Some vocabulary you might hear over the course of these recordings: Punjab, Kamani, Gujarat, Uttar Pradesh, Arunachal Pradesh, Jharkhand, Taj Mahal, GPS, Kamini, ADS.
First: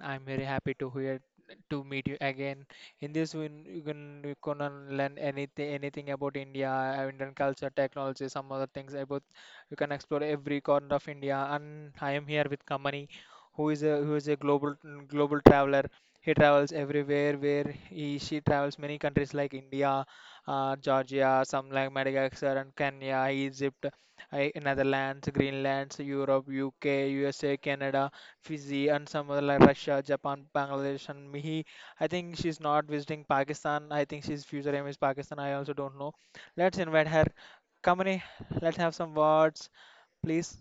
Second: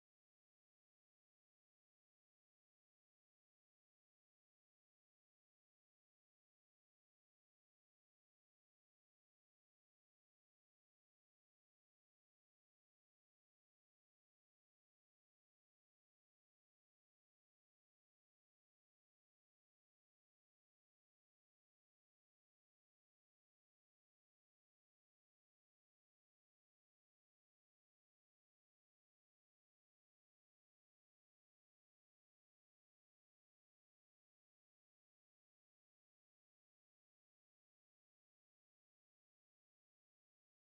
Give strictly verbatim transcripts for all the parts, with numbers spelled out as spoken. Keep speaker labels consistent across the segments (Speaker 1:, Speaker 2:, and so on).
Speaker 1: I'm very happy to hear to meet you again. In this, we you can you gonna learn anything anything about India, uh, Indian culture, technology, some other things about. You can explore every corner of India, and I am here with Kamani, who is a who is a global global traveler. He travels everywhere where he she travels many countries like India, uh, Georgia, some like Madagascar and Kenya, Egypt. I, Netherlands, Greenland, Europe, U K, U S A, Canada, Fiji, and some other like Russia, Japan, Bangladesh, and Mihi. I think she's not visiting Pakistan. I think she's future aim is Pakistan. I also don't know. Let's invite her. Kamini, let's have some words, please.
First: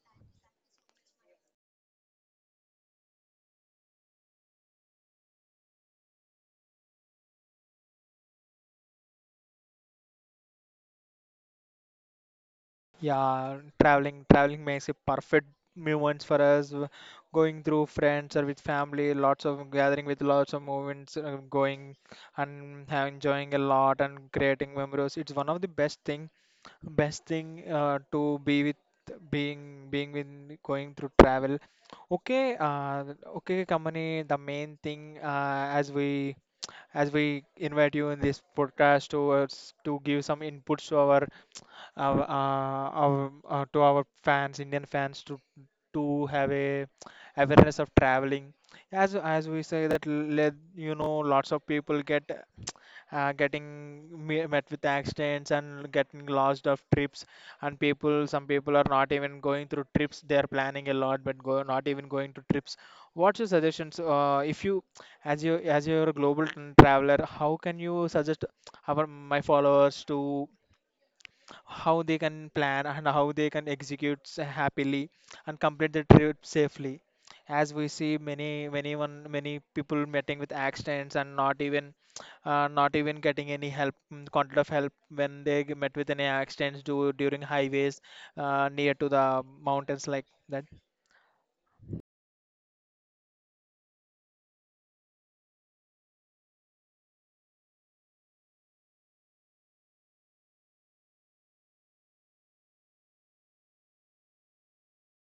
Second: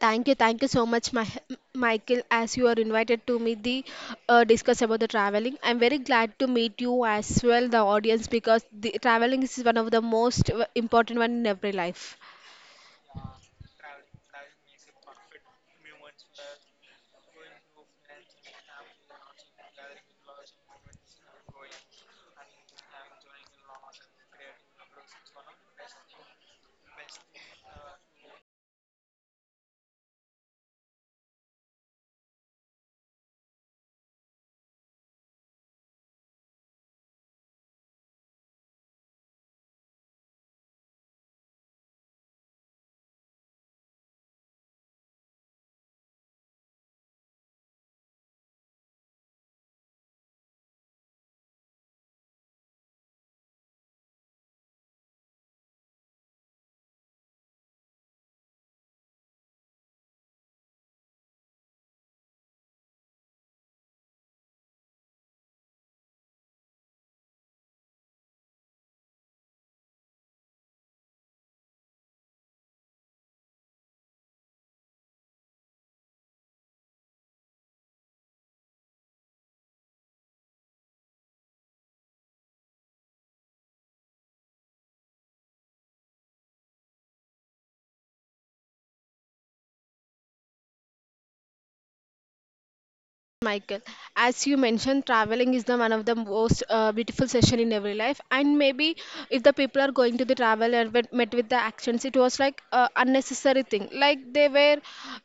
Speaker 2: Thank you, thank you so much, Mi- Michael, as you are invited to me the uh, discuss about the traveling. I'm very glad to meet you as well, the audience, because the traveling is one of the most w- important one in every life.
Speaker 1: Yeah, traveling, traveling makes a perfect moments for us. w- Going through friends or with family, lots of gathering with lots of moments, uh, going and have enjoying a lot and creating memories. It's one of the best thing best thing uh, to be with being being with going through travel. Okay, uh, okay, company, the main thing, uh, as we as we invite you in this podcast towards to give some inputs to our our, uh, our uh, to our fans, Indian fans, to to have a awareness of traveling, as as we say that let you know lots of people get uh, getting me- met with accidents and getting lost of trips, and people, some people are not even going through trips. They are planning a lot but go not even going to trips. What's your suggestions, uh, if you as you as you're a global t- traveler, how can you suggest our my followers to how they can plan and how they can execute s- happily and complete the trip safely, as we see many many one many people meeting with accidents and not even uh, not even getting any help, mm, quantity of help when they g- met with any accidents do, during highways, uh, near to the mountains like that.
Speaker 2: Michael. As you mentioned, traveling is the one of the most uh, beautiful session in every life. And maybe if the people are going to the travel and went- met with the actions, it was like uh, unnecessary thing. Like they were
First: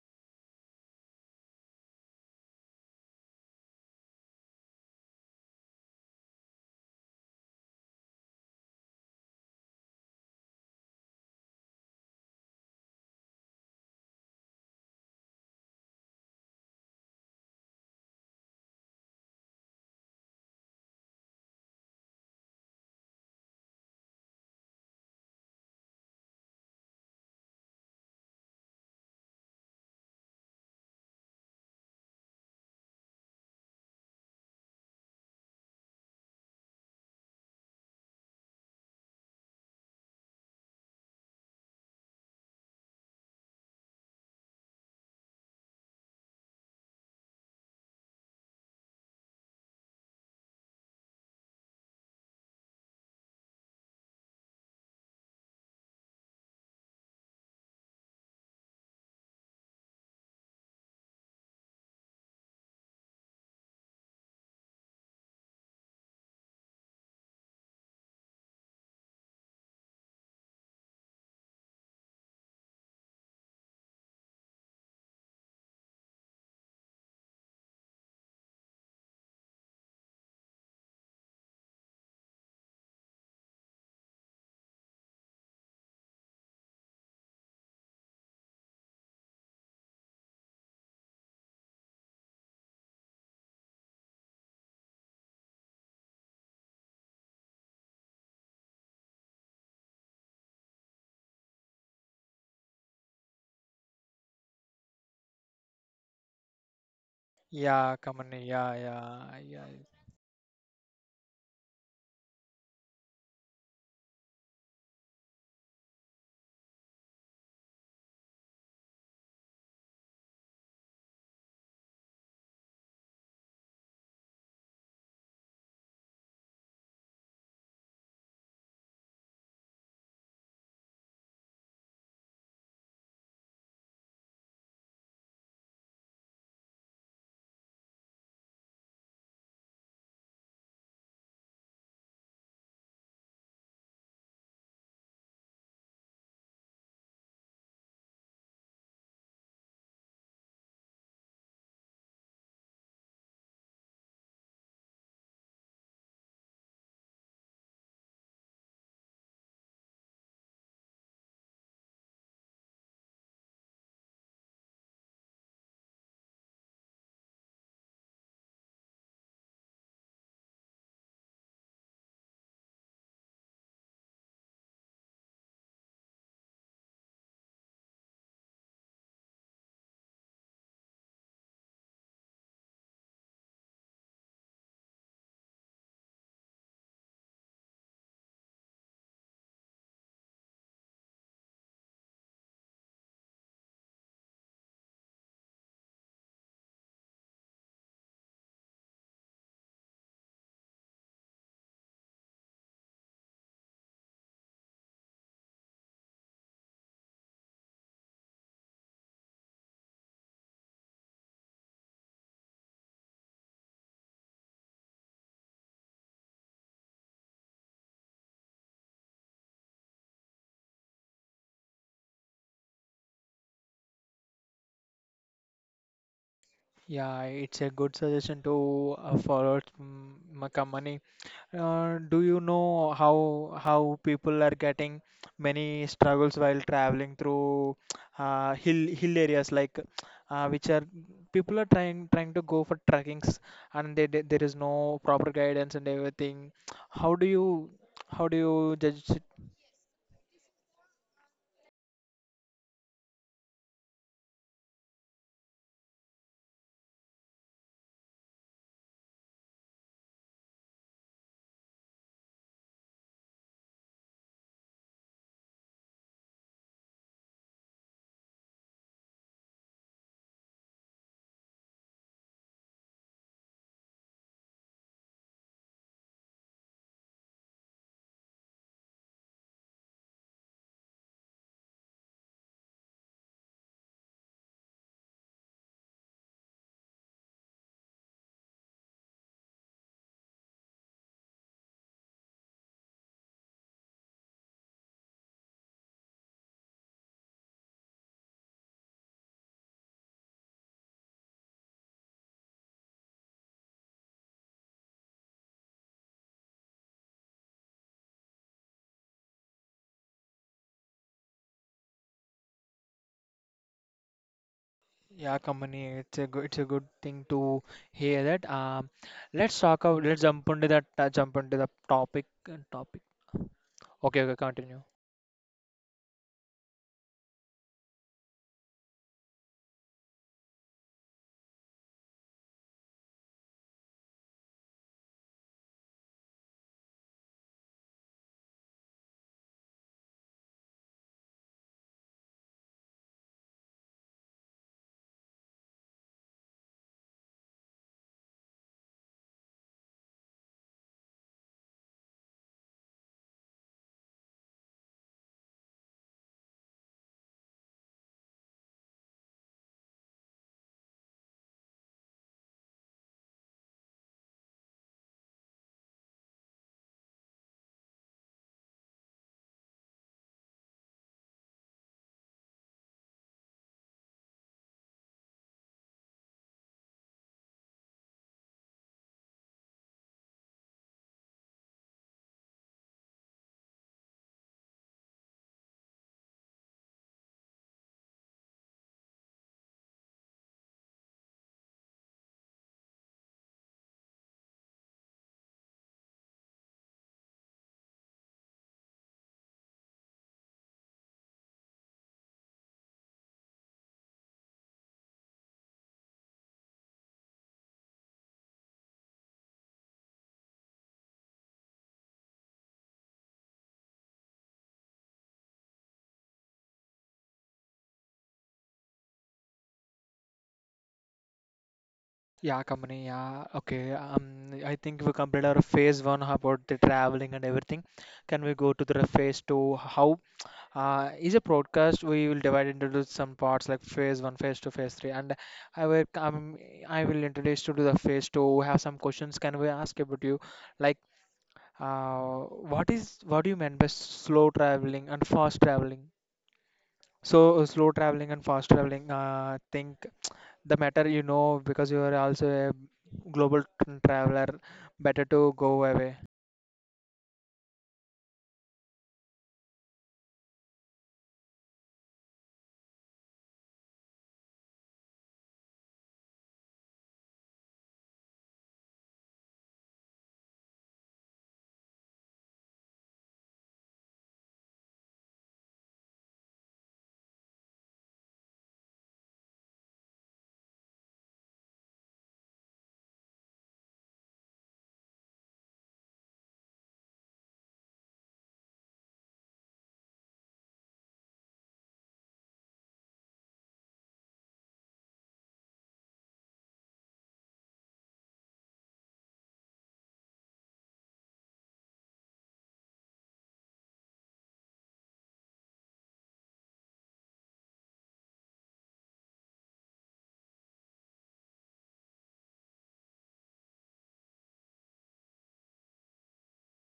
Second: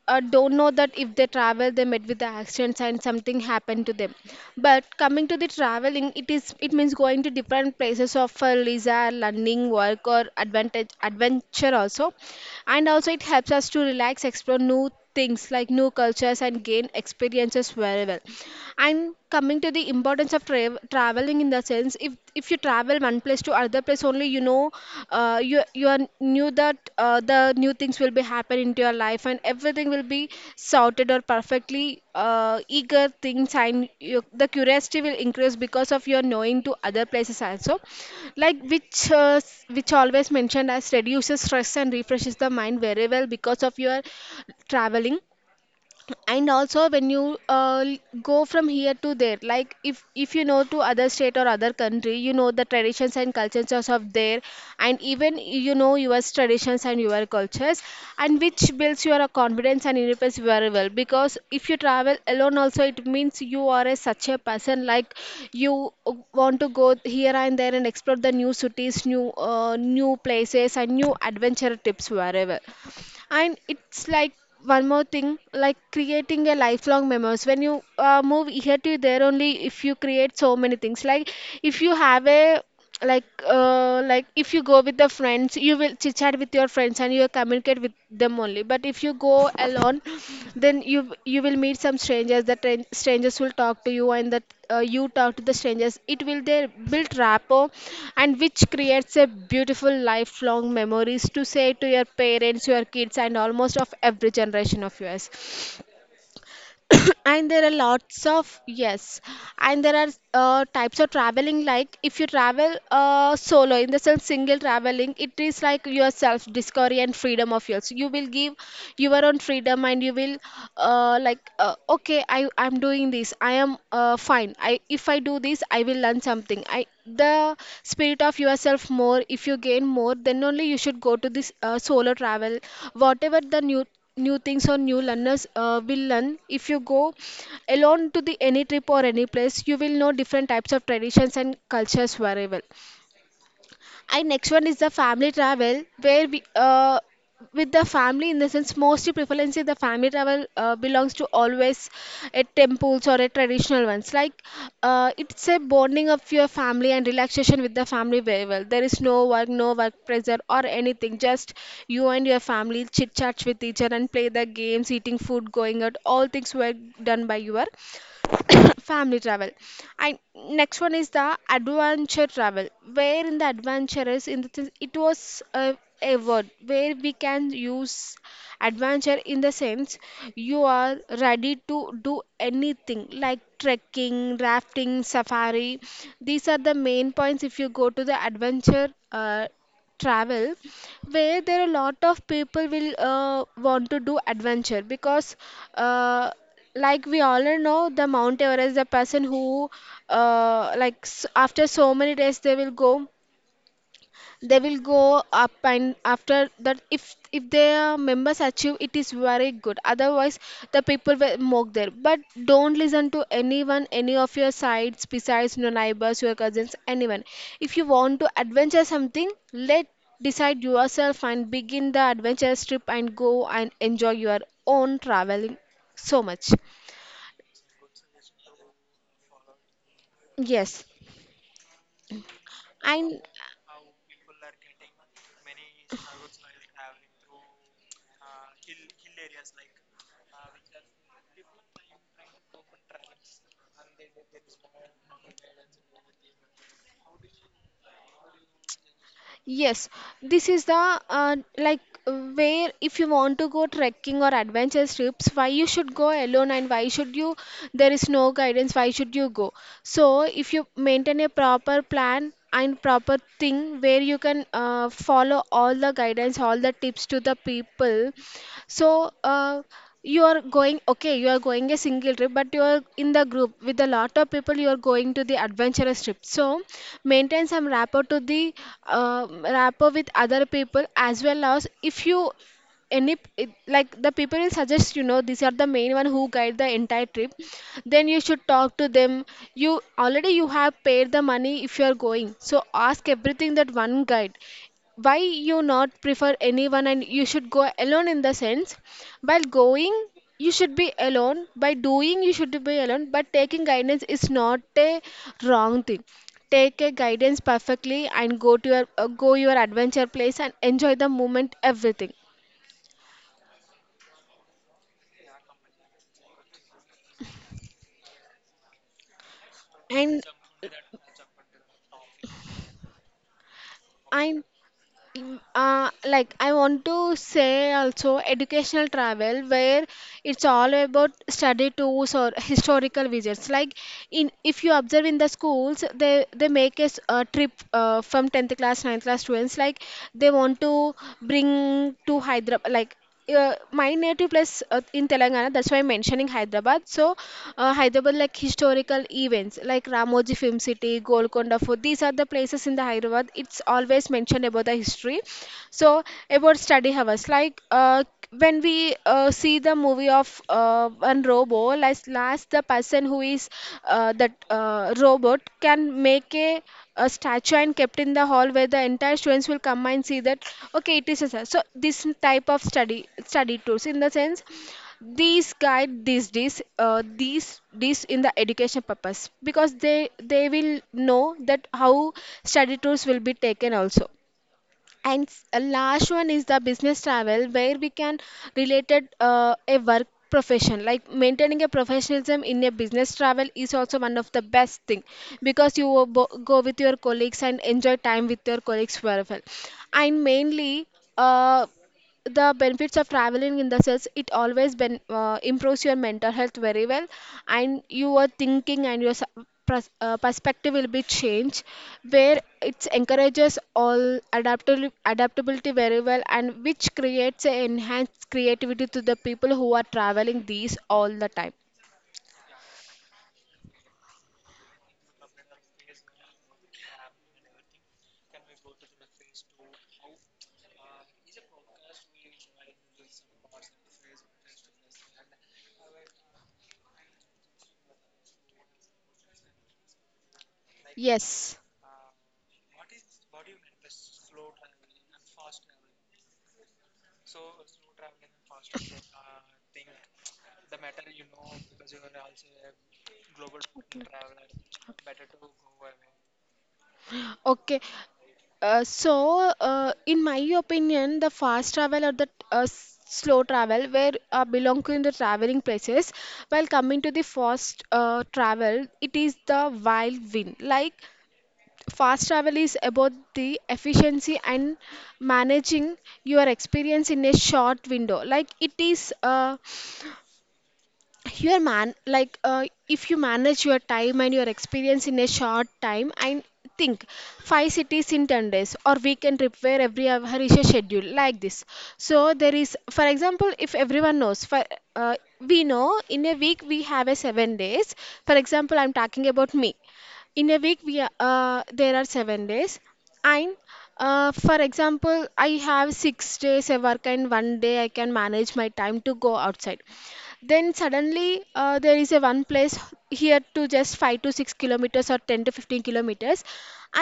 Speaker 2: uh, don't know that if they travel, they met with the actions and something happened to them. But coming to the traveling, it is it means going to different places of for leisure, learning, work, or advantage adventure also. And also it helps us to relax, explore new things like new cultures and gain experiences very well. And coming to the importance of tra- traveling, in the sense, if if you travel one place to other place only, you know, uh, you you are knew that uh, the new things will be happen into your life and everything will be sorted or perfectly uh, eager things, and you, the curiosity will increase because of your knowing to other places also, like which uh, s- which always mentioned as reduces stress and refreshes the mind very well because of your traveling. And also when you uh, go from here to there, like if if you know to other state or other country, you know the traditions and cultures of there, and even you know your traditions and your cultures, and which builds your confidence and independence very well, because if you travel alone also, it means you are a such a person like you want to go here and there and explore the new cities, new uh, new places and new adventure tips wherever. And it's like one more thing, like creating a lifelong memories. When you uh, move here to there, only if you create so many things, like if you have a like uh, like if you go with the friends, you will chit chat with your friends and you will communicate with them only. But if you go go alone, then you you will meet some strangers. The tran- strangers will talk to you, and that uh, you talk to the strangers, it will there build rapport, and which creates a beautiful lifelong memories to say to your parents, your kids, and almost of every generation of yours. And there are
Speaker 1: Yeah, come
Speaker 2: lots
Speaker 1: on.
Speaker 2: of
Speaker 1: Yeah,
Speaker 2: yes,
Speaker 1: yeah, yeah.
Speaker 2: and there are uh, types of traveling. Like if you travel uh, solo, in the sense single traveling, it is like your self discovery and freedom of yours. You will give your own freedom and you will uh, like uh, okay, i i'm doing this, I am uh, fine. I, if I do this, I will learn something. I, the spirit of yourself more. If you gain more, then only you should go to this uh, solo travel, whatever the new new things or new learners uh, will learn. If you go alone to the any trip or any place, you will know different types of traditions and cultures very well. And next one is the family travel, where we, uh, with the family, in the sense, mostly prevalence is the family travel uh, belongs to always a temples or a traditional ones. Like uh, it's a bonding of your family and relaxation with the family very well. There is no work, no work pressure or anything. Just you and your family chit chats with each other and play the games, eating food, going out. All things were done by your family travel. And next one is the adventure travel, where in the adventurous, in the th- it was a, a word where we can use adventure, in the sense you are ready to do anything like trekking, rafting, safari. These are the main points if you go to the adventure uh, travel, where there are a lot of people will uh, want to do adventure. Because uh, like we all know the Mount Everest, the person who uh, like s- after so many days they will go, they will go up, and after that if if their members achieve, it is very good. Otherwise the people will mock there. But don't listen to anyone, any of your sides, besides your neighbors, your cousins, anyone. If you want to adventure something, let decide yourself and begin the adventure trip and go and enjoy your own traveling so much.
Speaker 1: Yeah, it's a good suggestion to uh, forward, mm, my
Speaker 2: Yes,
Speaker 1: company. Uh, do you know how
Speaker 2: and
Speaker 1: how people are getting many struggles while traveling through uh, hill hill areas, like uh, which are people are trying trying to go for trekkings, and they, they, there is no proper guidance and everything. How do you how do you judge it?
Speaker 2: yes, this is the uh, like where if you want to go trekking or adventure trips, why you should go alone, and why should you, there is no guidance, why should you go? So if you maintain a proper plan and proper thing where you can uh, follow all the guidance, all the tips to the people, so uh, you are going, okay, you are going a single trip, but you are in the group with a lot of people. You are going to the adventurous trip. So maintain some rapport to the uh, rapport with other people, as well as if you any it, like the people will suggest, you know, these are the main one who guide the entire trip, then you should talk to them. You already, you have paid the money, if you are going, so ask everything that one guide. Why you not prefer anyone, and you should go alone, in the sense, while going, you should be alone by doing. You should be alone, but taking guidance is not a wrong thing. Take a guidance perfectly and go to your uh, go your adventure place and enjoy the moment everything.
Speaker 1: Yeah, company, it's a good it's a good thing to hear that. Um, let's talk about
Speaker 2: And
Speaker 1: let's jump into that, uh, jump into the topic topic. Okay,
Speaker 2: I
Speaker 1: okay, continue.
Speaker 2: Mm, uh, like I want to say also educational travel, where it's all about study tours or historical visits. Like in, if you observe in the schools, they they make a s- a trip uh, from tenth class, ninth class students. Like they want to bring to Hyderabad, like uh, my native place uh, in Telangana. That's why I'm mentioning Hyderabad. So, uh, Hyderabad, like historical events like Ramoji Film City, Golconda Fort. These are the places in the Hyderabad. It's always mentioned about the history. So about study hours, like uh, when we uh, see the movie of uh, one robo, like last, the person who is uh, that uh, robot can make a, a statue and kept in the hall, where the entire students will come and see that, okay, it is a sa- so this type of study study tools, in the sense these guide, these, this uh, these, this in the education purpose, because they they will know that how study tools will be taken also. And s- uh, last one is the business travel, where we can related uh, a work profession. Like maintaining a professionalism in a business travel is also one of the best thing, because you will bo- go with your colleagues and enjoy time with your colleagues very well. And mainly, uh, the benefits of traveling, in the sense it always ben, uh, improves your mental health very well, and your thinking and your s- pers- uh, perspective will be changed, where it encourages all adaptability, adaptability very well, and which creates a enhanced creativity to the people who are traveling these all the time.
Speaker 1: Yeah, company. Yeah, okay. Um, I think we completed our phase one about the traveling and everything. Can we go to the phase two? How uh, is a broadcast? We will divide into the some parts like phase one, phase two, phase three, and I will um, I will introduce you to the phase two. Have some questions. Can we ask about you? Like,
Speaker 2: Yes,
Speaker 1: uh, what is what do you mean by slow traveling and fast traveling? So uh, slow traveling and fast traveling. Uh, think the matter you know because you are also a global t- traveler. Better to go away.
Speaker 2: okay. Uh, so, uh, in my opinion, the fast travel or the uh, s- slow travel, where uh, belong to in the traveling places, while coming to the fast uh, travel, it is the wild wind. Like fast travel is about the efficiency and managing your experience in a short window. Like it is. Uh, your man, like uh, if you manage your time and your experience in a short time and think five cities in ten days or weekend trip, where every hour is a schedule like this. So there is, for example, if everyone knows for uh, we know in a week we have a seven days. For example, I'm talking about me. In a week we are, uh, there are seven days, and uh, for example, I have six days a work and one day I can manage my time to go outside. Then suddenly uh, there is a one place here to just five to six kilometers or ten to fifteen kilometers.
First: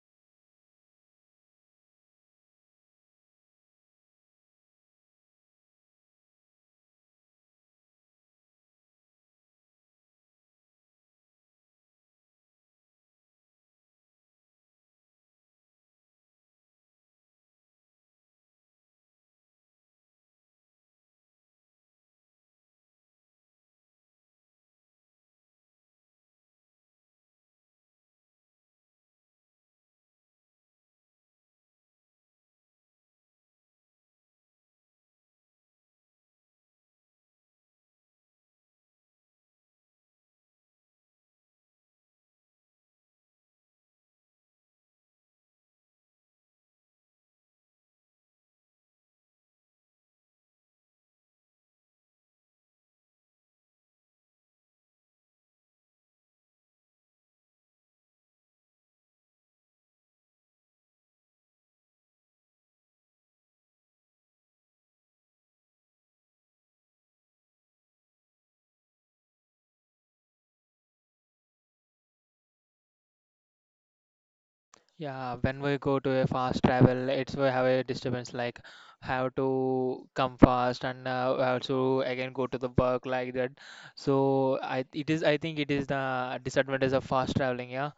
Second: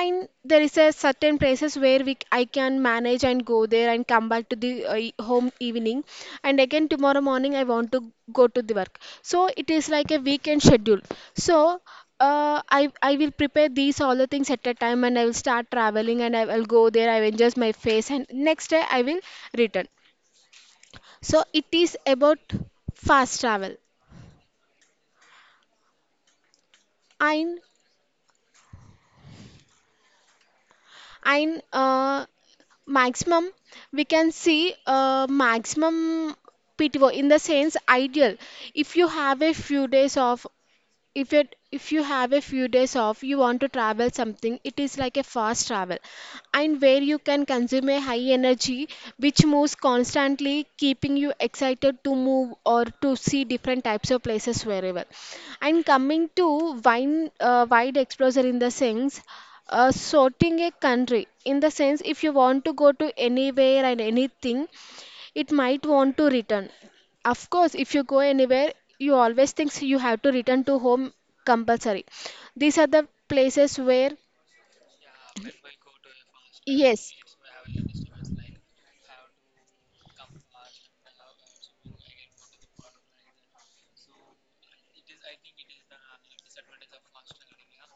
Speaker 2: And there is a certain places where we c- I can manage and go there and come back to the uh, e- home evening. And again tomorrow morning I want to go to the work. So it is like a weekend schedule. So uh, I I will prepare these all the things at a time, and I will start traveling and I will go there. I will adjust my face and next day I will return. So it is about fast travel in in uh, maximum we can see uh, maximum P T O in the sense ideal if you have a few days off if it if you have a few days off you want to travel something. It is like a fast travel, and where you can consume a high energy which moves constantly, keeping you excited to move or to see different types of places wherever. And coming to wine uh, wide exposure in the sense, uh, sorting a country in the sense, if you want to go to anywhere and anything, it might want to return. Of course, if you go anywhere, you always think you have to return to home compulsory. These are the places where,
Speaker 1: Yeah, when we go to a fast travel,
Speaker 2: yes,
Speaker 1: it's we have a disturbance, like have to come fast and uh, also again go to the work like that. So I it is I think it is the disadvantage of fast traveling. Yeah.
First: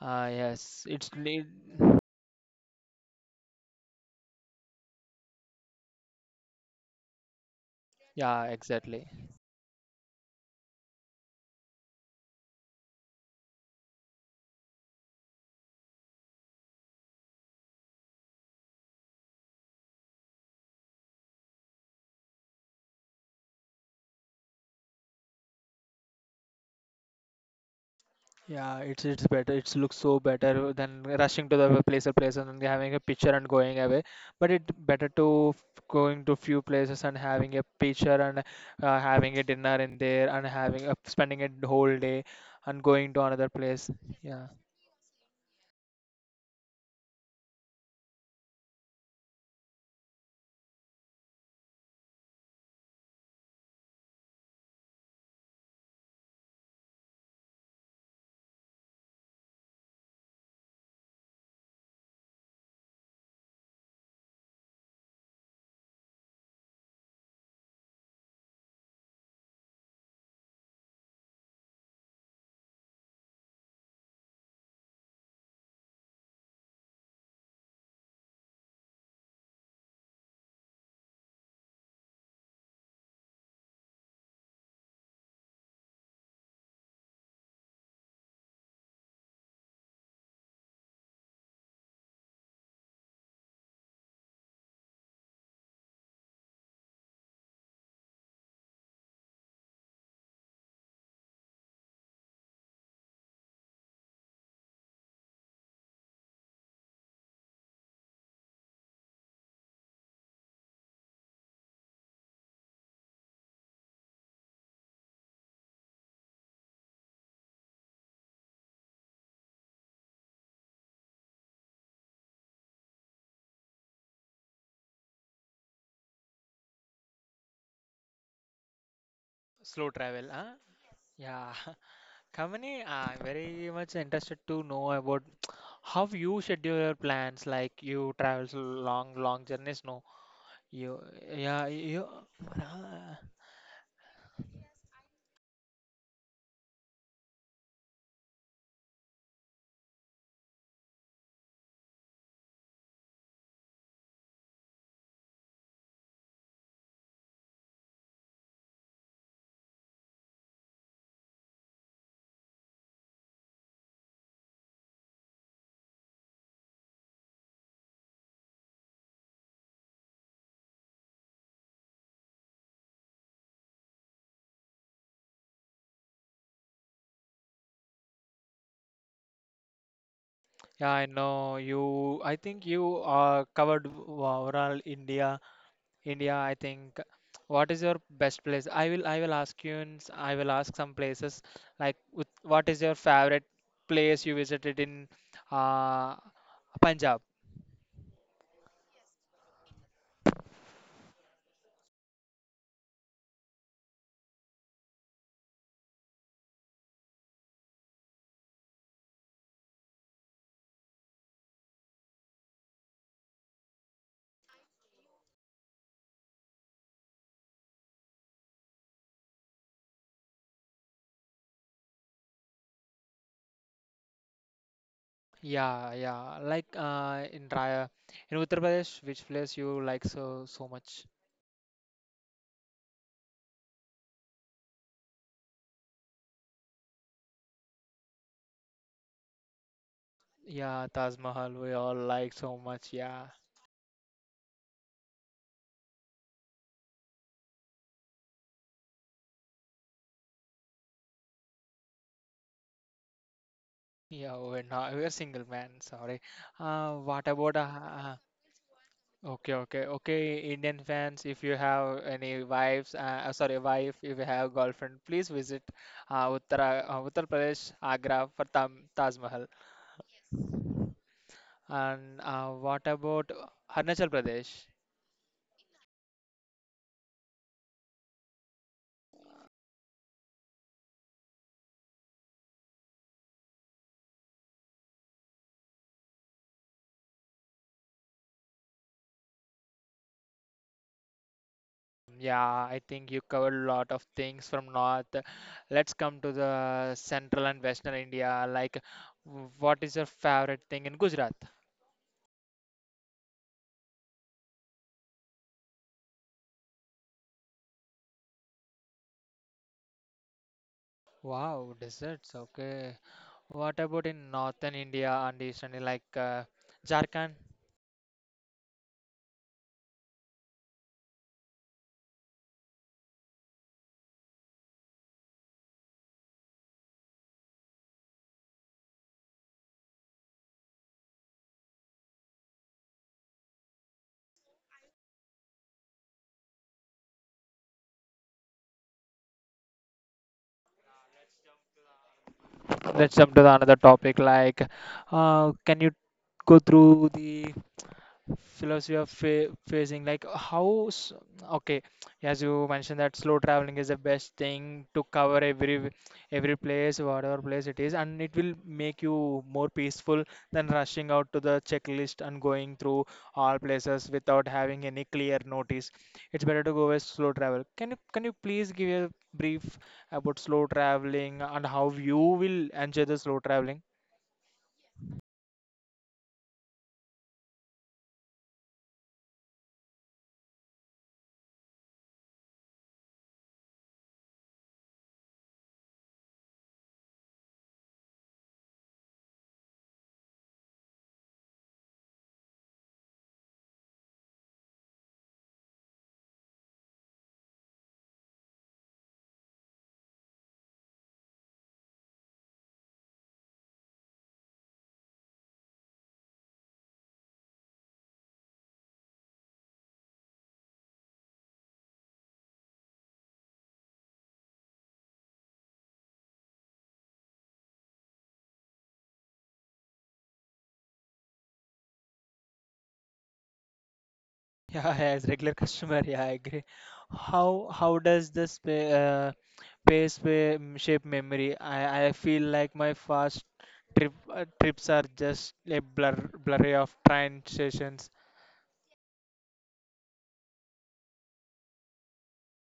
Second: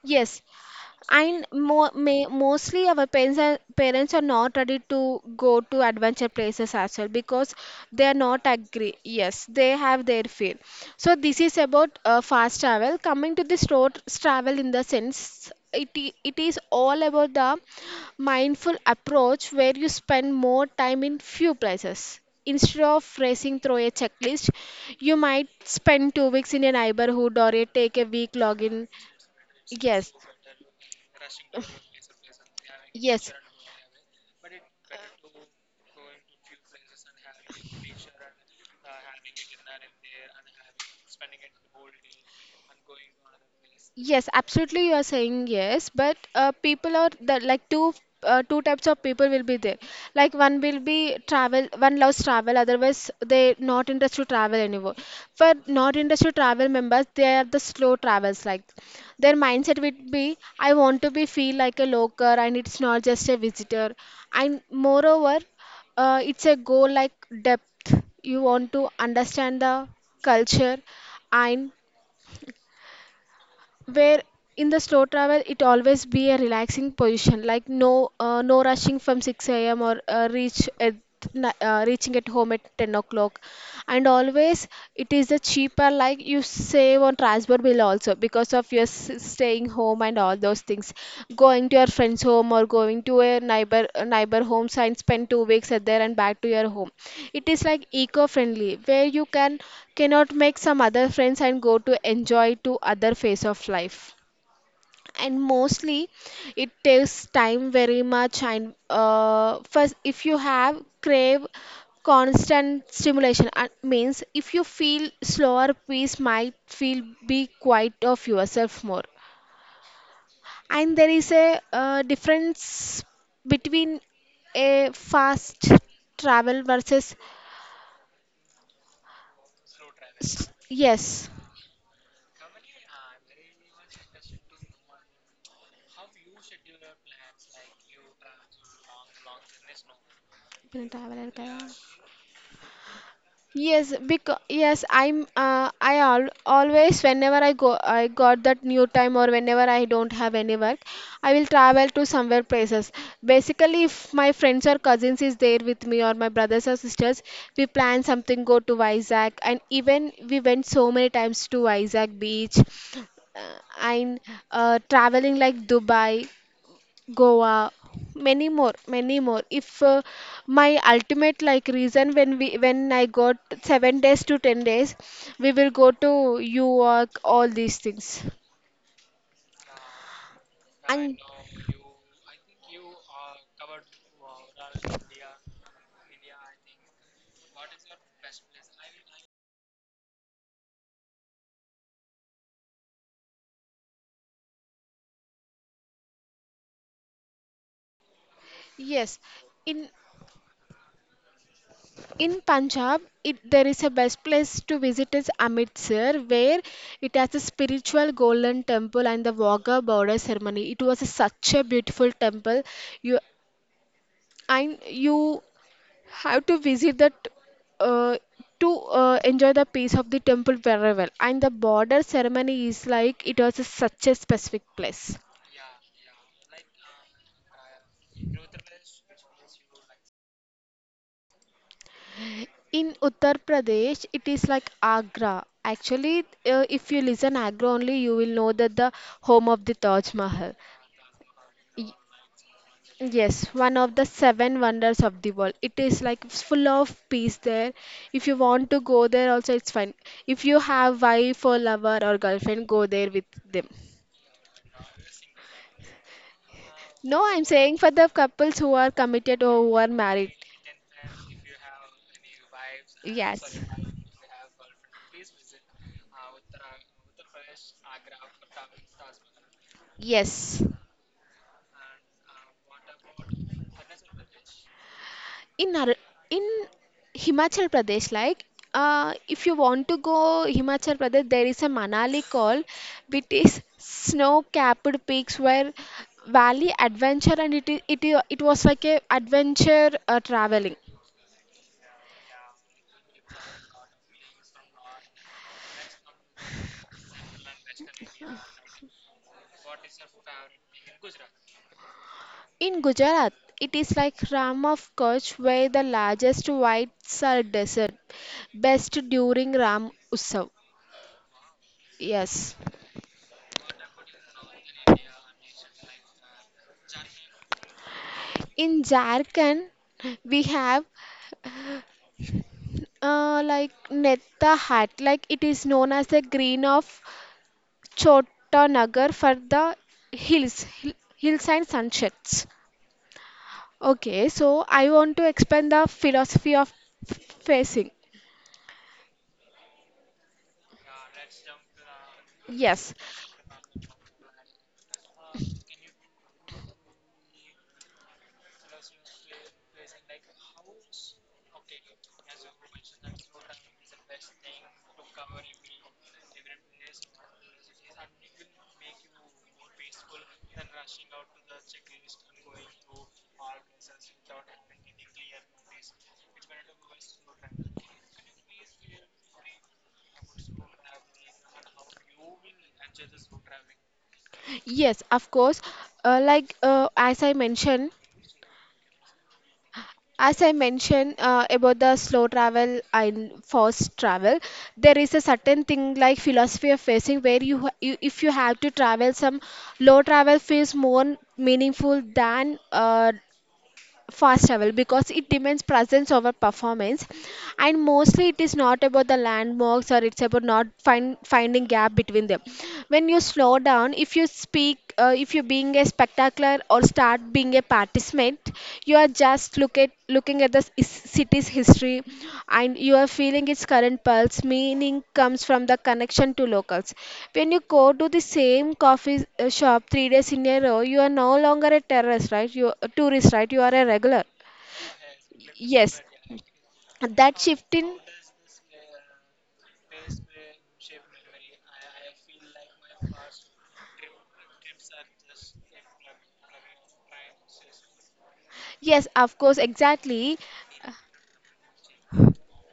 Speaker 1: Uh,
Speaker 2: yes.
Speaker 1: yes, it's
Speaker 2: And
Speaker 1: need.
Speaker 2: mo may, mostly our parents are, parents are not ready to go to adventure places as well, because they are not
Speaker 1: Yeah,
Speaker 2: agree.
Speaker 1: exactly.
Speaker 2: Yes, they have their fear. So this is about uh, fast travel. Coming to this road travel in the sense it, i- it is all about the mindful approach, where you spend more time in few places. Instead of racing through a checklist, you might spend two weeks in a neighborhood, or you take a week
Speaker 1: Yeah,
Speaker 2: login.
Speaker 1: it's it's better. It looks
Speaker 2: Yes,
Speaker 1: so better than rushing to the place or place and having a picture
Speaker 2: yes.
Speaker 1: and going away. But it better to f- going to few places and having a picture and uh, having a dinner in there and having uh, spending a whole day and going to another place.
Speaker 2: Yes,
Speaker 1: Yeah,
Speaker 2: absolutely, you are saying yes, but uh, people are the like two uh, two types of people will be there. Like one will be travel, one loves travel, otherwise they not interested to travel anymore. For not interested to travel members, they are the slow travels. Like their mindset would be, I want to be feel like a local, and it's not just a visitor. And moreover, uh, it's a goal like depth. You want to understand the culture and where in the slow travel it always be a relaxing position, like no uh, no rushing from six a.m. or uh, reach at ni- uh, reaching at home at ten o'clock. And always, it is the cheaper, like you save on transport bill also because of your s- staying home and all those things, going to your friend's home, or going to a neighbor a neighbor home and spend two weeks at there and back to your home. It is like eco-friendly, where you can cannot make some other friends and go to enjoy to other phase of life. And mostly, it takes time very much. And uh, first, if you have crave constant stimulation, uh, means if you feel slower pace might feel be quiet of yourself more. And there is a uh, difference between a fast travel versus
Speaker 1: slow travel, huh?
Speaker 2: yes.
Speaker 1: Yeah. Kamini, I'm very much interested to know about how you schedule your plans. Like you travel so long, long journeys, no?
Speaker 2: अपने
Speaker 1: You,
Speaker 2: traveler का.
Speaker 1: yeah, you.
Speaker 2: Yes, because yes, I'm uh, I al always whenever I go I got that new time, or whenever I don't have any work, I will travel to somewhere places. Basically, if my friends or cousins is there with me, or my brothers or sisters, we plan something go to Vizag, and even we went so many times to Vizag beach uh, and uh, traveling like Dubai. Goa, many more, many more. If uh, my ultimate like reason when we when I got seven days to ten days, we will go to York, all these things.
Speaker 1: Yeah, I
Speaker 2: And
Speaker 1: know you. I think you uh, covered o- overall India. India, I think. What is your best place? I will. I will ask you. In, s- I will ask some places like with, what is your favorite place you visited in uh, Punjab?
Speaker 2: yes, in In Punjab, it, there is a best place to visit is Amritsar, where it has a spiritual golden temple and the Wagha border ceremony. It was a- such a beautiful temple. You and you have to visit that uh, to uh, enjoy the peace of the temple very well. And the border ceremony is like it was a, such a specific place.
Speaker 1: Yeah, yeah. Like uh, in Raya, in Uttar Pradesh, which place you like so so much?
Speaker 2: In Uttar Pradesh, it is like Agra. Actually, uh, if you listen Agra only, you will know that the home of the Taj Mahal.
Speaker 1: Yeah, Taj Mahal. We
Speaker 2: Y-
Speaker 1: all like so much. Yeah,
Speaker 2: Yes, one of the seven wonders of the world. It is like it's full of peace there. If you want to go there, also it's fine. If you have wife or lover or girlfriend, go there with them.
Speaker 1: yeah. We're not. We're single man. Sorry. Uh,
Speaker 2: No,
Speaker 1: what
Speaker 2: I'm
Speaker 1: about
Speaker 2: saying for the
Speaker 1: uh,
Speaker 2: couples who are committed
Speaker 1: Okay,
Speaker 2: or who
Speaker 1: okay,
Speaker 2: are married.
Speaker 1: okay. Indian fans, if you have any wives, uh, uh, sorry,
Speaker 2: Yes.
Speaker 1: wife, if you have girlfriend, please visit uh, Uttara, uh, Uttar Pradesh, Agra for Tam, Taj Mahal.
Speaker 2: Yes,
Speaker 1: And uh, what about Arunachal Pradesh?
Speaker 2: in Ar in Himachal Pradesh, like uh, if you want to go Himachal Pradesh, there is a Manali called, which is snow-capped peaks where valley adventure, and it is, it I- it was like a adventure uh, traveling.
Speaker 1: Yeah, I think you covered a lot of things from north. Let's come to the central and western India. Like, w- what is your favorite thing in Gujarat?
Speaker 2: In Gujarat, it is like Ram of Kutch, where the largest white salt desert, best during Ram Utsav.
Speaker 1: Wow, desserts.
Speaker 2: Yes.
Speaker 1: Okay. What about in northern India and eastern, like uh, Jharkhand?
Speaker 2: In Jharkhand, we have uh, like Netta hat, like it is known as the green of Nagar for the hills, hill- hills and sunsets. Okay, so I want to explain the philosophy of f- facing. Yes,
Speaker 1: Let's jump to the another topic. Like, uh, can you go through the philosophy of pha- phasing, like how s- okay, as you mentioned that slow traveling is the best thing to cover every every place whatever place it is, and it will make you more peaceful than rushing out to the checklist and going through all places without having any clear notice. It's better to go with slow travel. Can you can you please give a brief about slow traveling and how you will enjoy the slow traveling?
Speaker 2: yes, of course. Uh, like uh, as I mentioned. As I mentioned uh, about the slow travel and fast travel, there is a certain thing like philosophy of facing where you, ha- you if you have to travel, some low travel feels more meaningful than uh, fast travel, because it demands presence over performance, and mostly it is not about the landmarks, or it's about not find, finding gap between them. When you slow down, if you speak, uh, if you being a spectacular or start being a participant, you are just look at looking at the c- city's history, and you are feeling its current pulse. Meaning comes from the connection to locals. When you go to the same coffee uh, shop three days in a row, you are no longer a terrorist, right? You a tourist, right? You are a regular.
Speaker 1: Yeah, as regular customer,
Speaker 2: Yes,
Speaker 1: yeah, I agree.
Speaker 2: that shift
Speaker 1: How
Speaker 2: in.
Speaker 1: how does the spa- uh, pace pa- mm, shape memory? I, I feel like my fast trip uh, trips are just a blur blurry of train stations.
Speaker 2: Yes, of course, exactly.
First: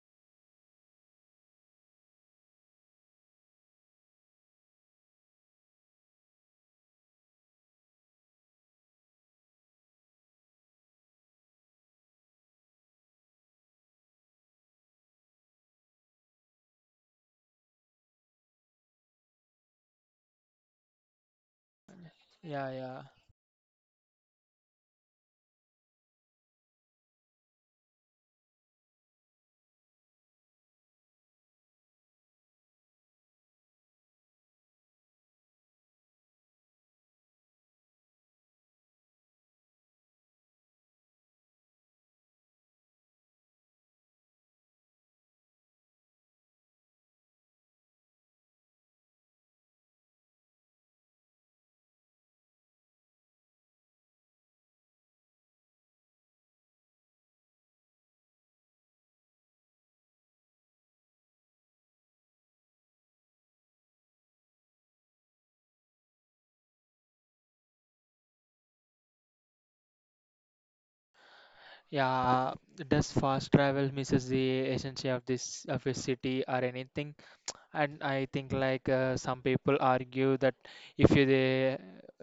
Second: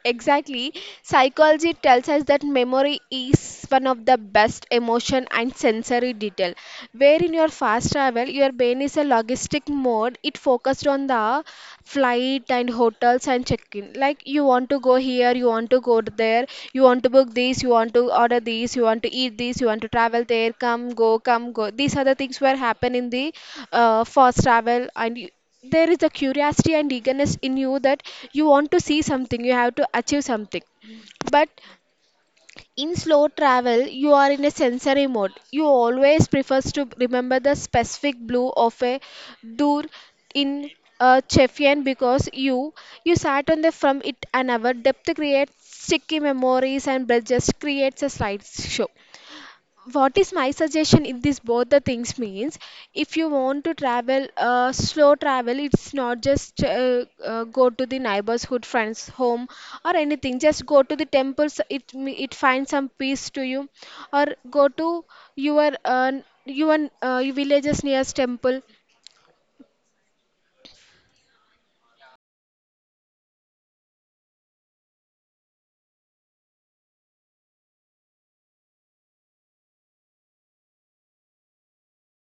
Speaker 2: Exactly. Psychology tells us that memory is one of the best emotion and sensory detail. Where in your fast travel, your brain is a logistic mode. It focused on the flight and hotels and check-in. Like you want to go here, you want to go there, you want to book this, you want to order this, you want to eat this, you want to travel there, come, go, come, go. These are the things were
Speaker 1: Yeah,
Speaker 2: happen
Speaker 1: yeah,
Speaker 2: in the uh, first travel. And you, there is a curiosity and eagerness in you that you want to see something, you have to achieve something. But in slow travel, you are in a sensory mode. You always prefers to remember the specific blue of a door in a Chefian, because you you sat on the from it an hour. Depth creates sticky memories and just creates a slideshow. What is my suggestion in this both the things means if you want to travel uh, slow travel, it's not just uh, uh, go to the neighborhood friends home or anything, just go to the temples. it it finds some peace to you, or go to your uh, your uh, villages nearest temple.
Speaker 1: yeah. Does fast travel misses the essence of this of a city or anything? And I think like uh, some people argue that if you, they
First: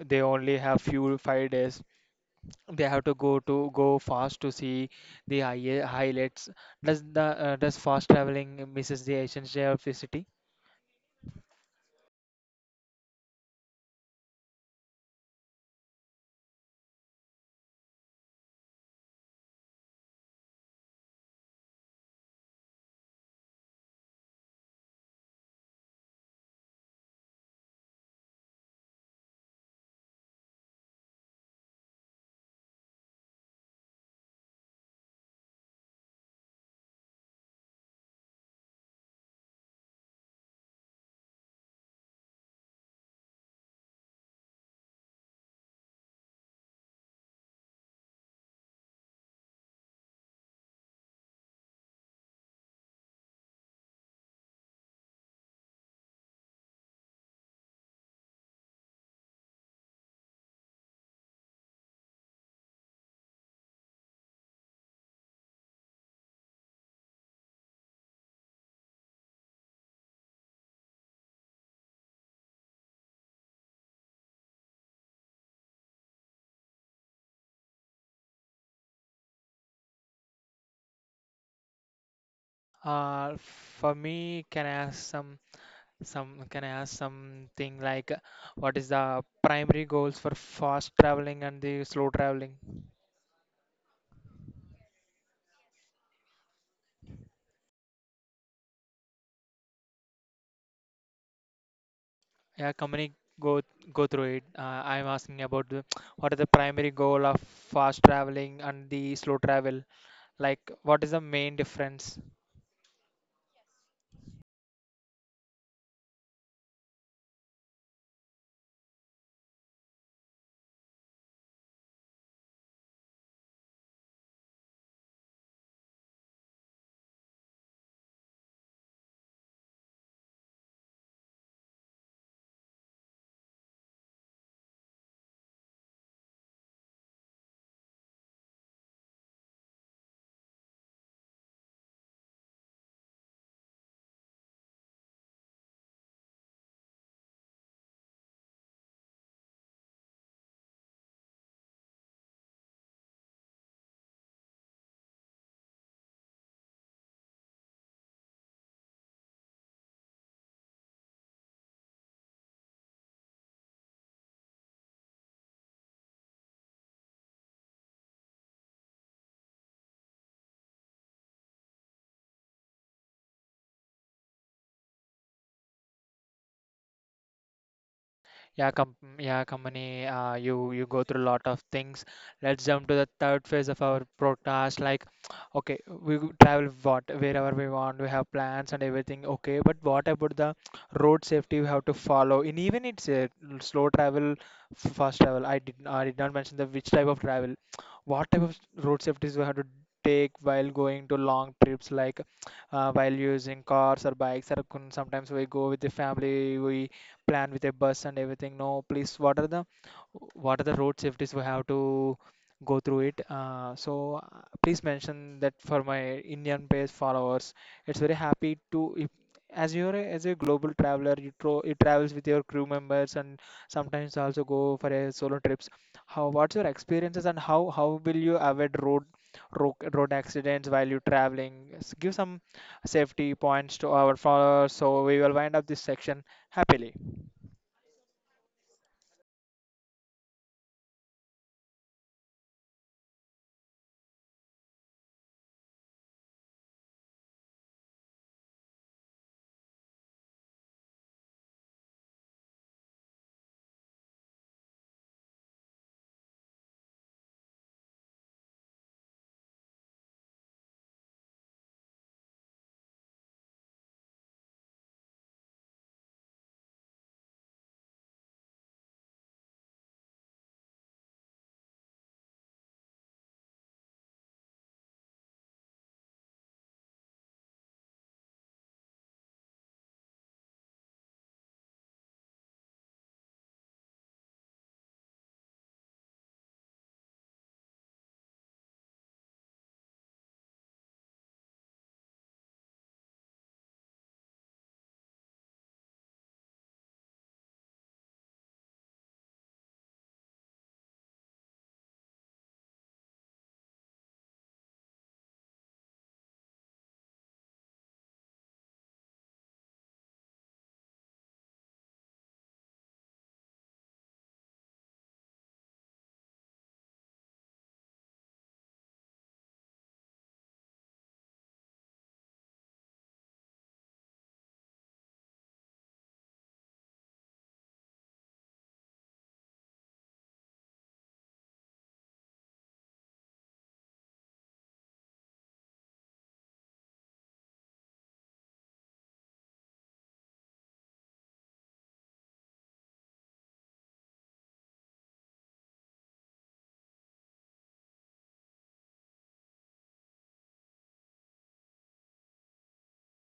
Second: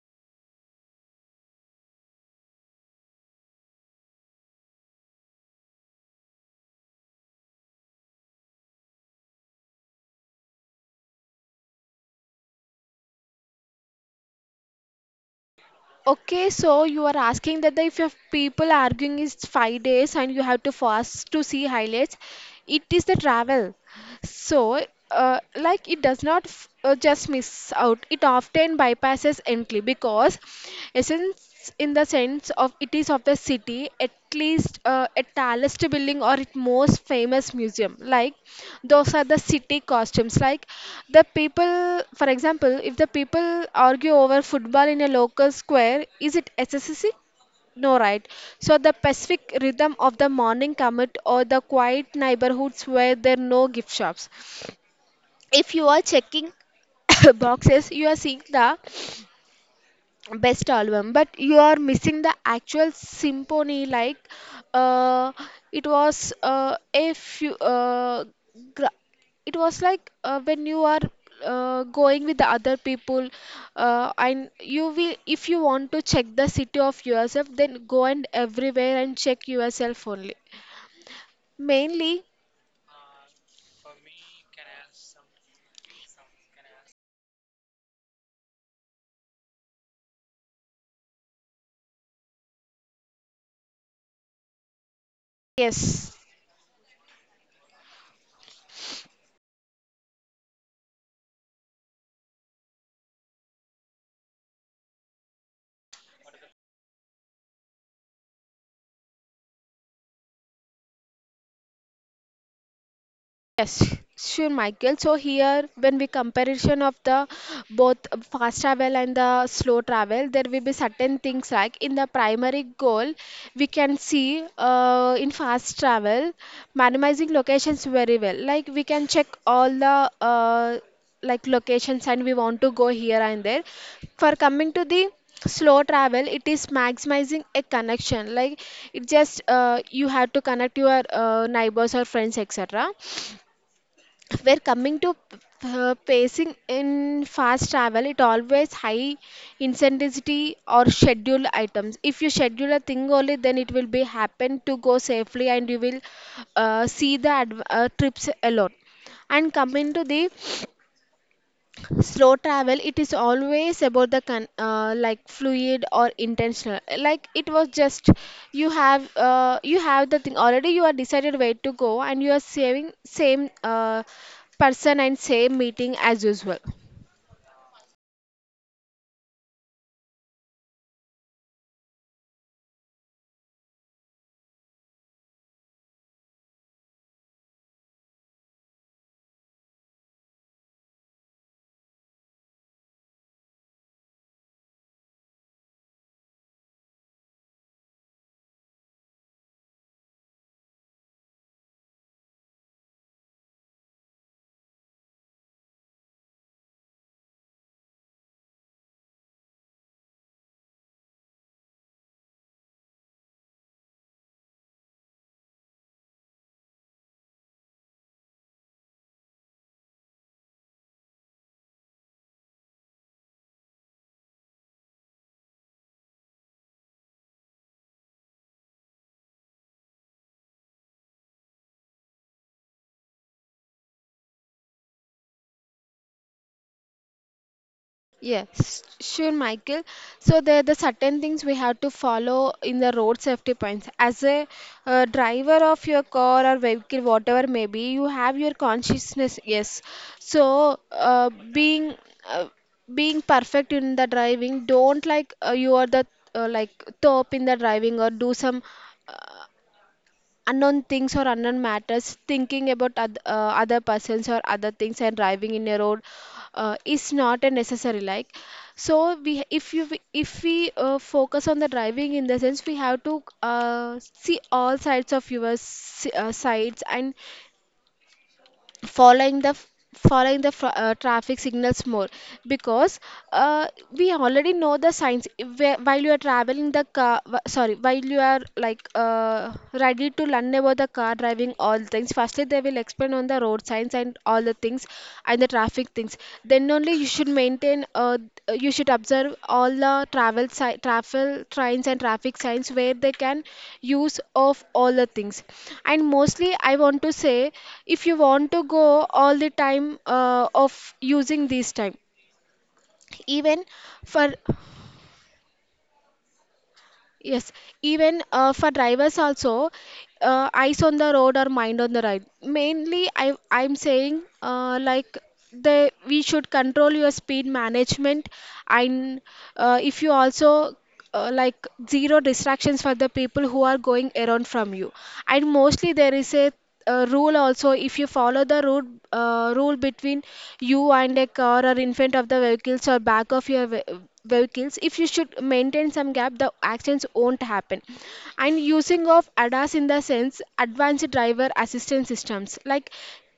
Speaker 1: they only have few five days, they have to go to go fast to see the high, highlights. Does the uh, does fast traveling misses the essential of the city?
Speaker 2: Okay, so you are asking that the, if your people arguing is five days and you have to fast to see highlights, it is the travel. So, uh, like it does not f uh, just miss out. It often bypasses entry, because essence in the sense of it is of the city, at least uh, at tallest building or its most famous museum. Like those are the city costumes. Like the people, for example, if the people argue over football in a local square, is it S S C? No, right? So the pacific rhythm of the morning commute or the quiet neighborhoods where there are no gift shops, if you are checking boxes, you are seeing the best album but you are missing the actual symphony. Like uh, it was uh, a few uh, gra- it was like uh, when you are uh, going with the other people uh, and you will, if you want to check the city of yourself, then go and everywhere and check yourself only mainly
Speaker 1: Uh, for me, can I ask some some can I ask something like, uh, what is the primary goals for fast traveling and the slow traveling?
Speaker 2: yes.
Speaker 1: Yeah, company, go go through it. Uh, I'm asking about the, what is the primary goal of fast traveling and the slow travel? Like, what is the main difference?
Speaker 2: Yes, sure, Michael. So here, when we comparison of the both fast travel and the slow travel, there will be certain things. Like in the primary goal, we can see uh, in fast travel, minimizing locations very well. Like we can check all the uh, like locations and we want to go here and there. For coming to the slow travel, it is maximizing a connection. Like it just uh, you have to connect your uh, neighbors or friends, etc. We're coming to uh, pacing in fast travel, it always high intensity or schedule items. If you schedule a thing only, then it will be happen to go safely, and you will uh, see the adv- uh, trips a lot. And coming to the slow travel, it is always about the con- uh, like fluid or intentional. Like it was just you have uh, you have the thing already, you are decided where to go, and you are saving same uh, person and same meeting as usual.
Speaker 1: Yeah, com yeah, company. Uh, you you go through a lot of things. Let's jump to the third phase of our podcast. Like, okay, we go- travel what wherever we want. We have plans and everything. Okay, but what about the road safety we have to follow? In even it's a slow travel, f- fast travel. I did I did not mention the which type of travel. What type of road safeties we have to take while going to long trips, like uh, while using cars or bikes, or con- sometimes we go with the family, we plan with a bus and everything. No, please, what are the what are the road safeties we have to go through it? Uh, so uh, please mention that for my Indian page followers. It's very happy to if, as you're a, as a global traveler, you tro you travels with your crew members and sometimes also go for a solo trips. How what's your experiences and how how will you avoid road road, road accidents while you're traveling? S- Give some safety points to our followers. So we will wind up this section happily.
Speaker 2: Yes, sure, Michael. So there are the certain things we have to follow in the road safety points. As a uh, driver of your car or vehicle, whatever may be, you have your consciousness. Yes. So uh, being uh, being perfect in the driving. Don't, like, uh, you are the, uh, like, top in the driving, or do some uh, unknown things or unknown matters, thinking about oth- uh, other persons or other things, and driving in a road uh, is not a necessary, like. So we if you if we uh, focus on the driving. In the sense, we have to uh, see all sides of your s- uh, sides, and following the following the fr- uh, traffic signals more, because uh, we already know the signs. If, while you are traveling the car, wh- sorry, while you are, like, uh, ready to learn about the car driving, all things, firstly they will explain on the road signs and all the things and the traffic things. Then only you should maintain uh, you should observe all the travel si- travel trains and traffic signs where they can use of all the things. And mostly I want to say, if you want to go all the time, uh, of using this time, even for. Yes, even, uh, for drivers also, uh, eyes on the road or mind on the ride. Mainly, I I'm saying, uh, like, they we should control your speed management, and, uh, if you also, uh, like, zero distractions for the people who are going around from you. And mostly there is a, uh, rule also, if you follow the route, uh, rule between you and a car, or in front of the vehicles or back of your ve- vehicles, if you should maintain some gap, the accidents won't happen. And using of A D A S, in the sense advanced driver assistance systems, like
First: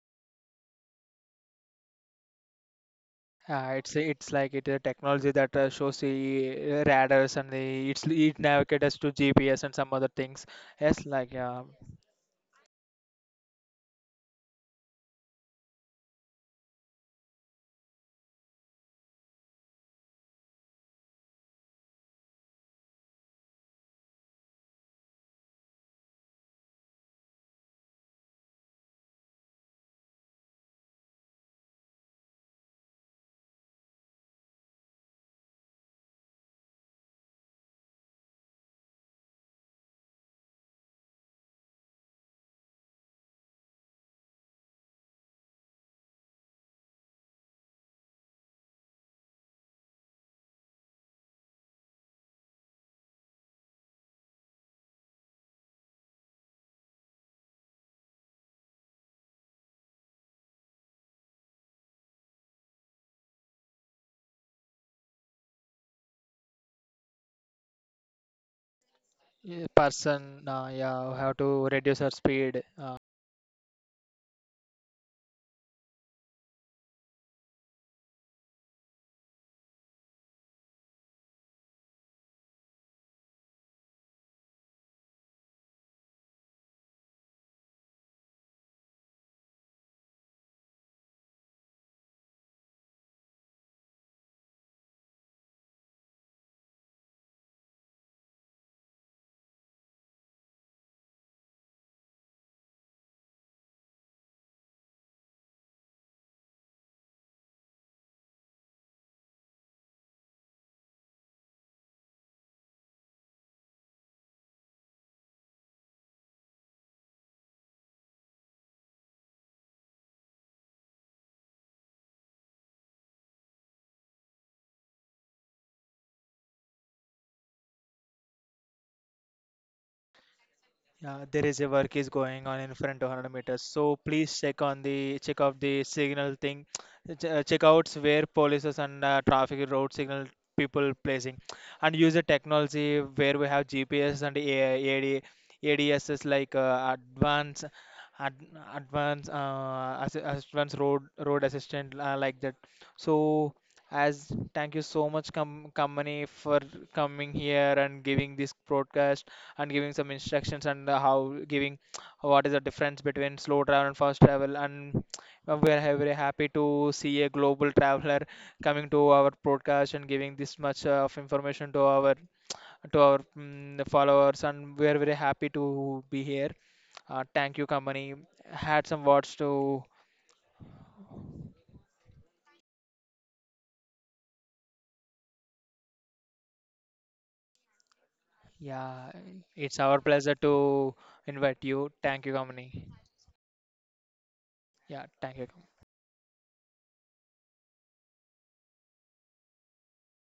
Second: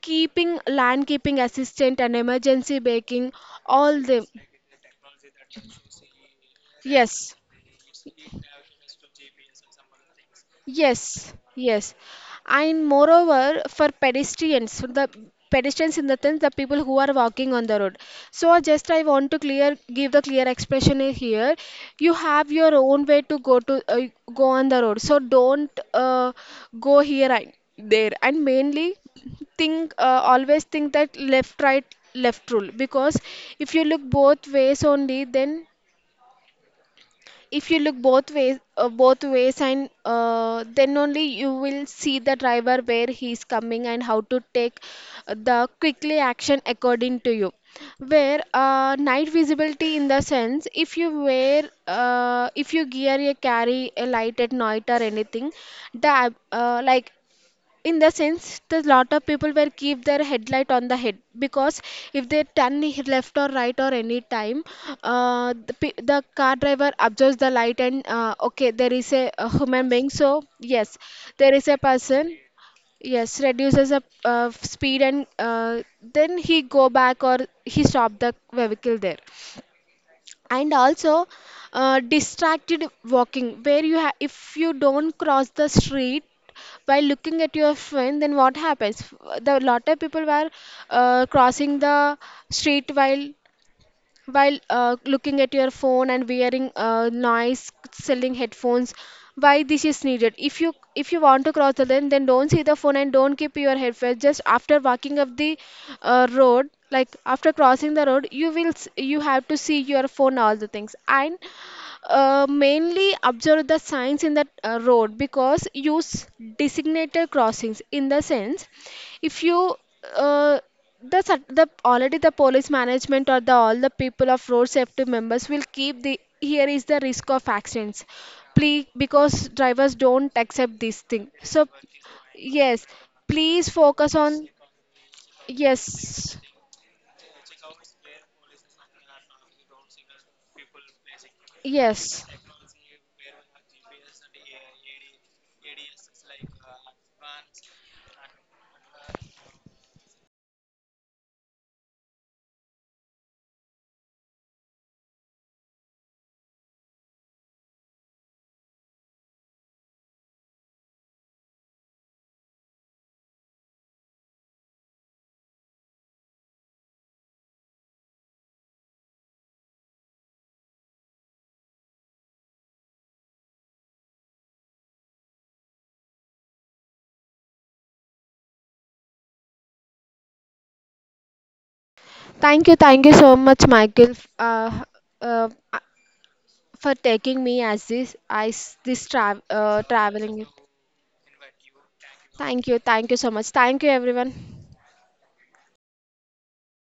Speaker 2: keeping land, keeping assistant and emergency braking,
Speaker 1: Uh, it's
Speaker 2: all them,
Speaker 1: it's like it a technology that uh, shows the uh,
Speaker 2: yes.
Speaker 1: radars and the it's it navigates us to G P S and some other things. Yes,
Speaker 2: Yes,
Speaker 1: like uh,
Speaker 2: yes. And moreover, for pedestrians, the pedestrians, in the sense, the people who are walking on the road. So just I want to clear give the clear expression here. You have your own way to go to uh, go on the road. So don't, uh, go here and there. And mainly, think uh, always think that left right left rule, because if you look both ways only, then if you look both ways, uh, both ways, and uh, then only you will see the driver where he is coming and how to take the quickly action according to you. Where, uh, night visibility, in the sense, if you wear uh, if you gear a carry a light at night or anything, the ab- uh, like, in the sense, the lot of people will keep their headlight on the head, because if they turn left or right or any time, uh, the, pe- the car driver observes the light, and, uh, okay, there is a, a
Speaker 1: yeah,
Speaker 2: human being,
Speaker 1: person
Speaker 2: so
Speaker 1: uh,
Speaker 2: yes,
Speaker 1: yeah, have
Speaker 2: there
Speaker 1: to
Speaker 2: is a
Speaker 1: reduce our
Speaker 2: person,
Speaker 1: speed. Uh,
Speaker 2: yes, reduces the, uh, speed, and uh, then he go back or he stop the vehicle there. And also, uh, distracted walking, where you ha- if you don't cross the street by looking at your phone, then what happens? The lot of people were, uh, crossing the street, while while uh, looking at your phone and wearing, uh, noise selling headphones. Why this is needed? If you if you want to cross the lane, then don't see the phone and don't keep your headphones. Just after walking up the, uh, road, like after crossing the road, you will s- you have to see your phone, all the things. And, uh, mainly observe the signs in the, uh, road, because use designated crossings, in the sense, if you, uh, the, sat- the already, the police management or the all the people of road safety members will keep the, here is the risk of accidents, please, because drivers don't accept this
Speaker 1: Yeah,
Speaker 2: thing,
Speaker 1: there is
Speaker 2: so
Speaker 1: a work is going on in
Speaker 2: yes,
Speaker 1: front of one hundred meters.
Speaker 2: please
Speaker 1: So
Speaker 2: focus
Speaker 1: please
Speaker 2: on.
Speaker 1: check on the check of the signal
Speaker 2: Yes.
Speaker 1: thing. Ch- uh, Check outs where policies and uh, traffic road signal people placing, and use the
Speaker 2: Yes.
Speaker 1: technology where we have G P S and A- AD, A D Ss like uh, advanced ad, advanced uh, as, advanced road road assistant, uh, like that. So as thank you so much com company for coming here and giving this broadcast and giving some instructions and uh, how giving what is the difference between slow travel and fast travel. And uh, we are ha- very happy to see a global traveler coming to our podcast and giving this much uh, of information to our to our mm followers. And we are very happy to be here. Uh, thank you, company. Had some words to.
Speaker 2: Thank you, thank you so much, Michael, f- uh, uh, uh, for taking me as this, as this
Speaker 1: Yeah,
Speaker 2: tra-
Speaker 1: it's
Speaker 2: uh,
Speaker 1: our pleasure
Speaker 2: traveling.
Speaker 1: to invite you. Thank you,
Speaker 2: Thank you,
Speaker 1: company.
Speaker 2: thank you so much. Thank you, everyone.
Speaker 1: Yeah, thank you.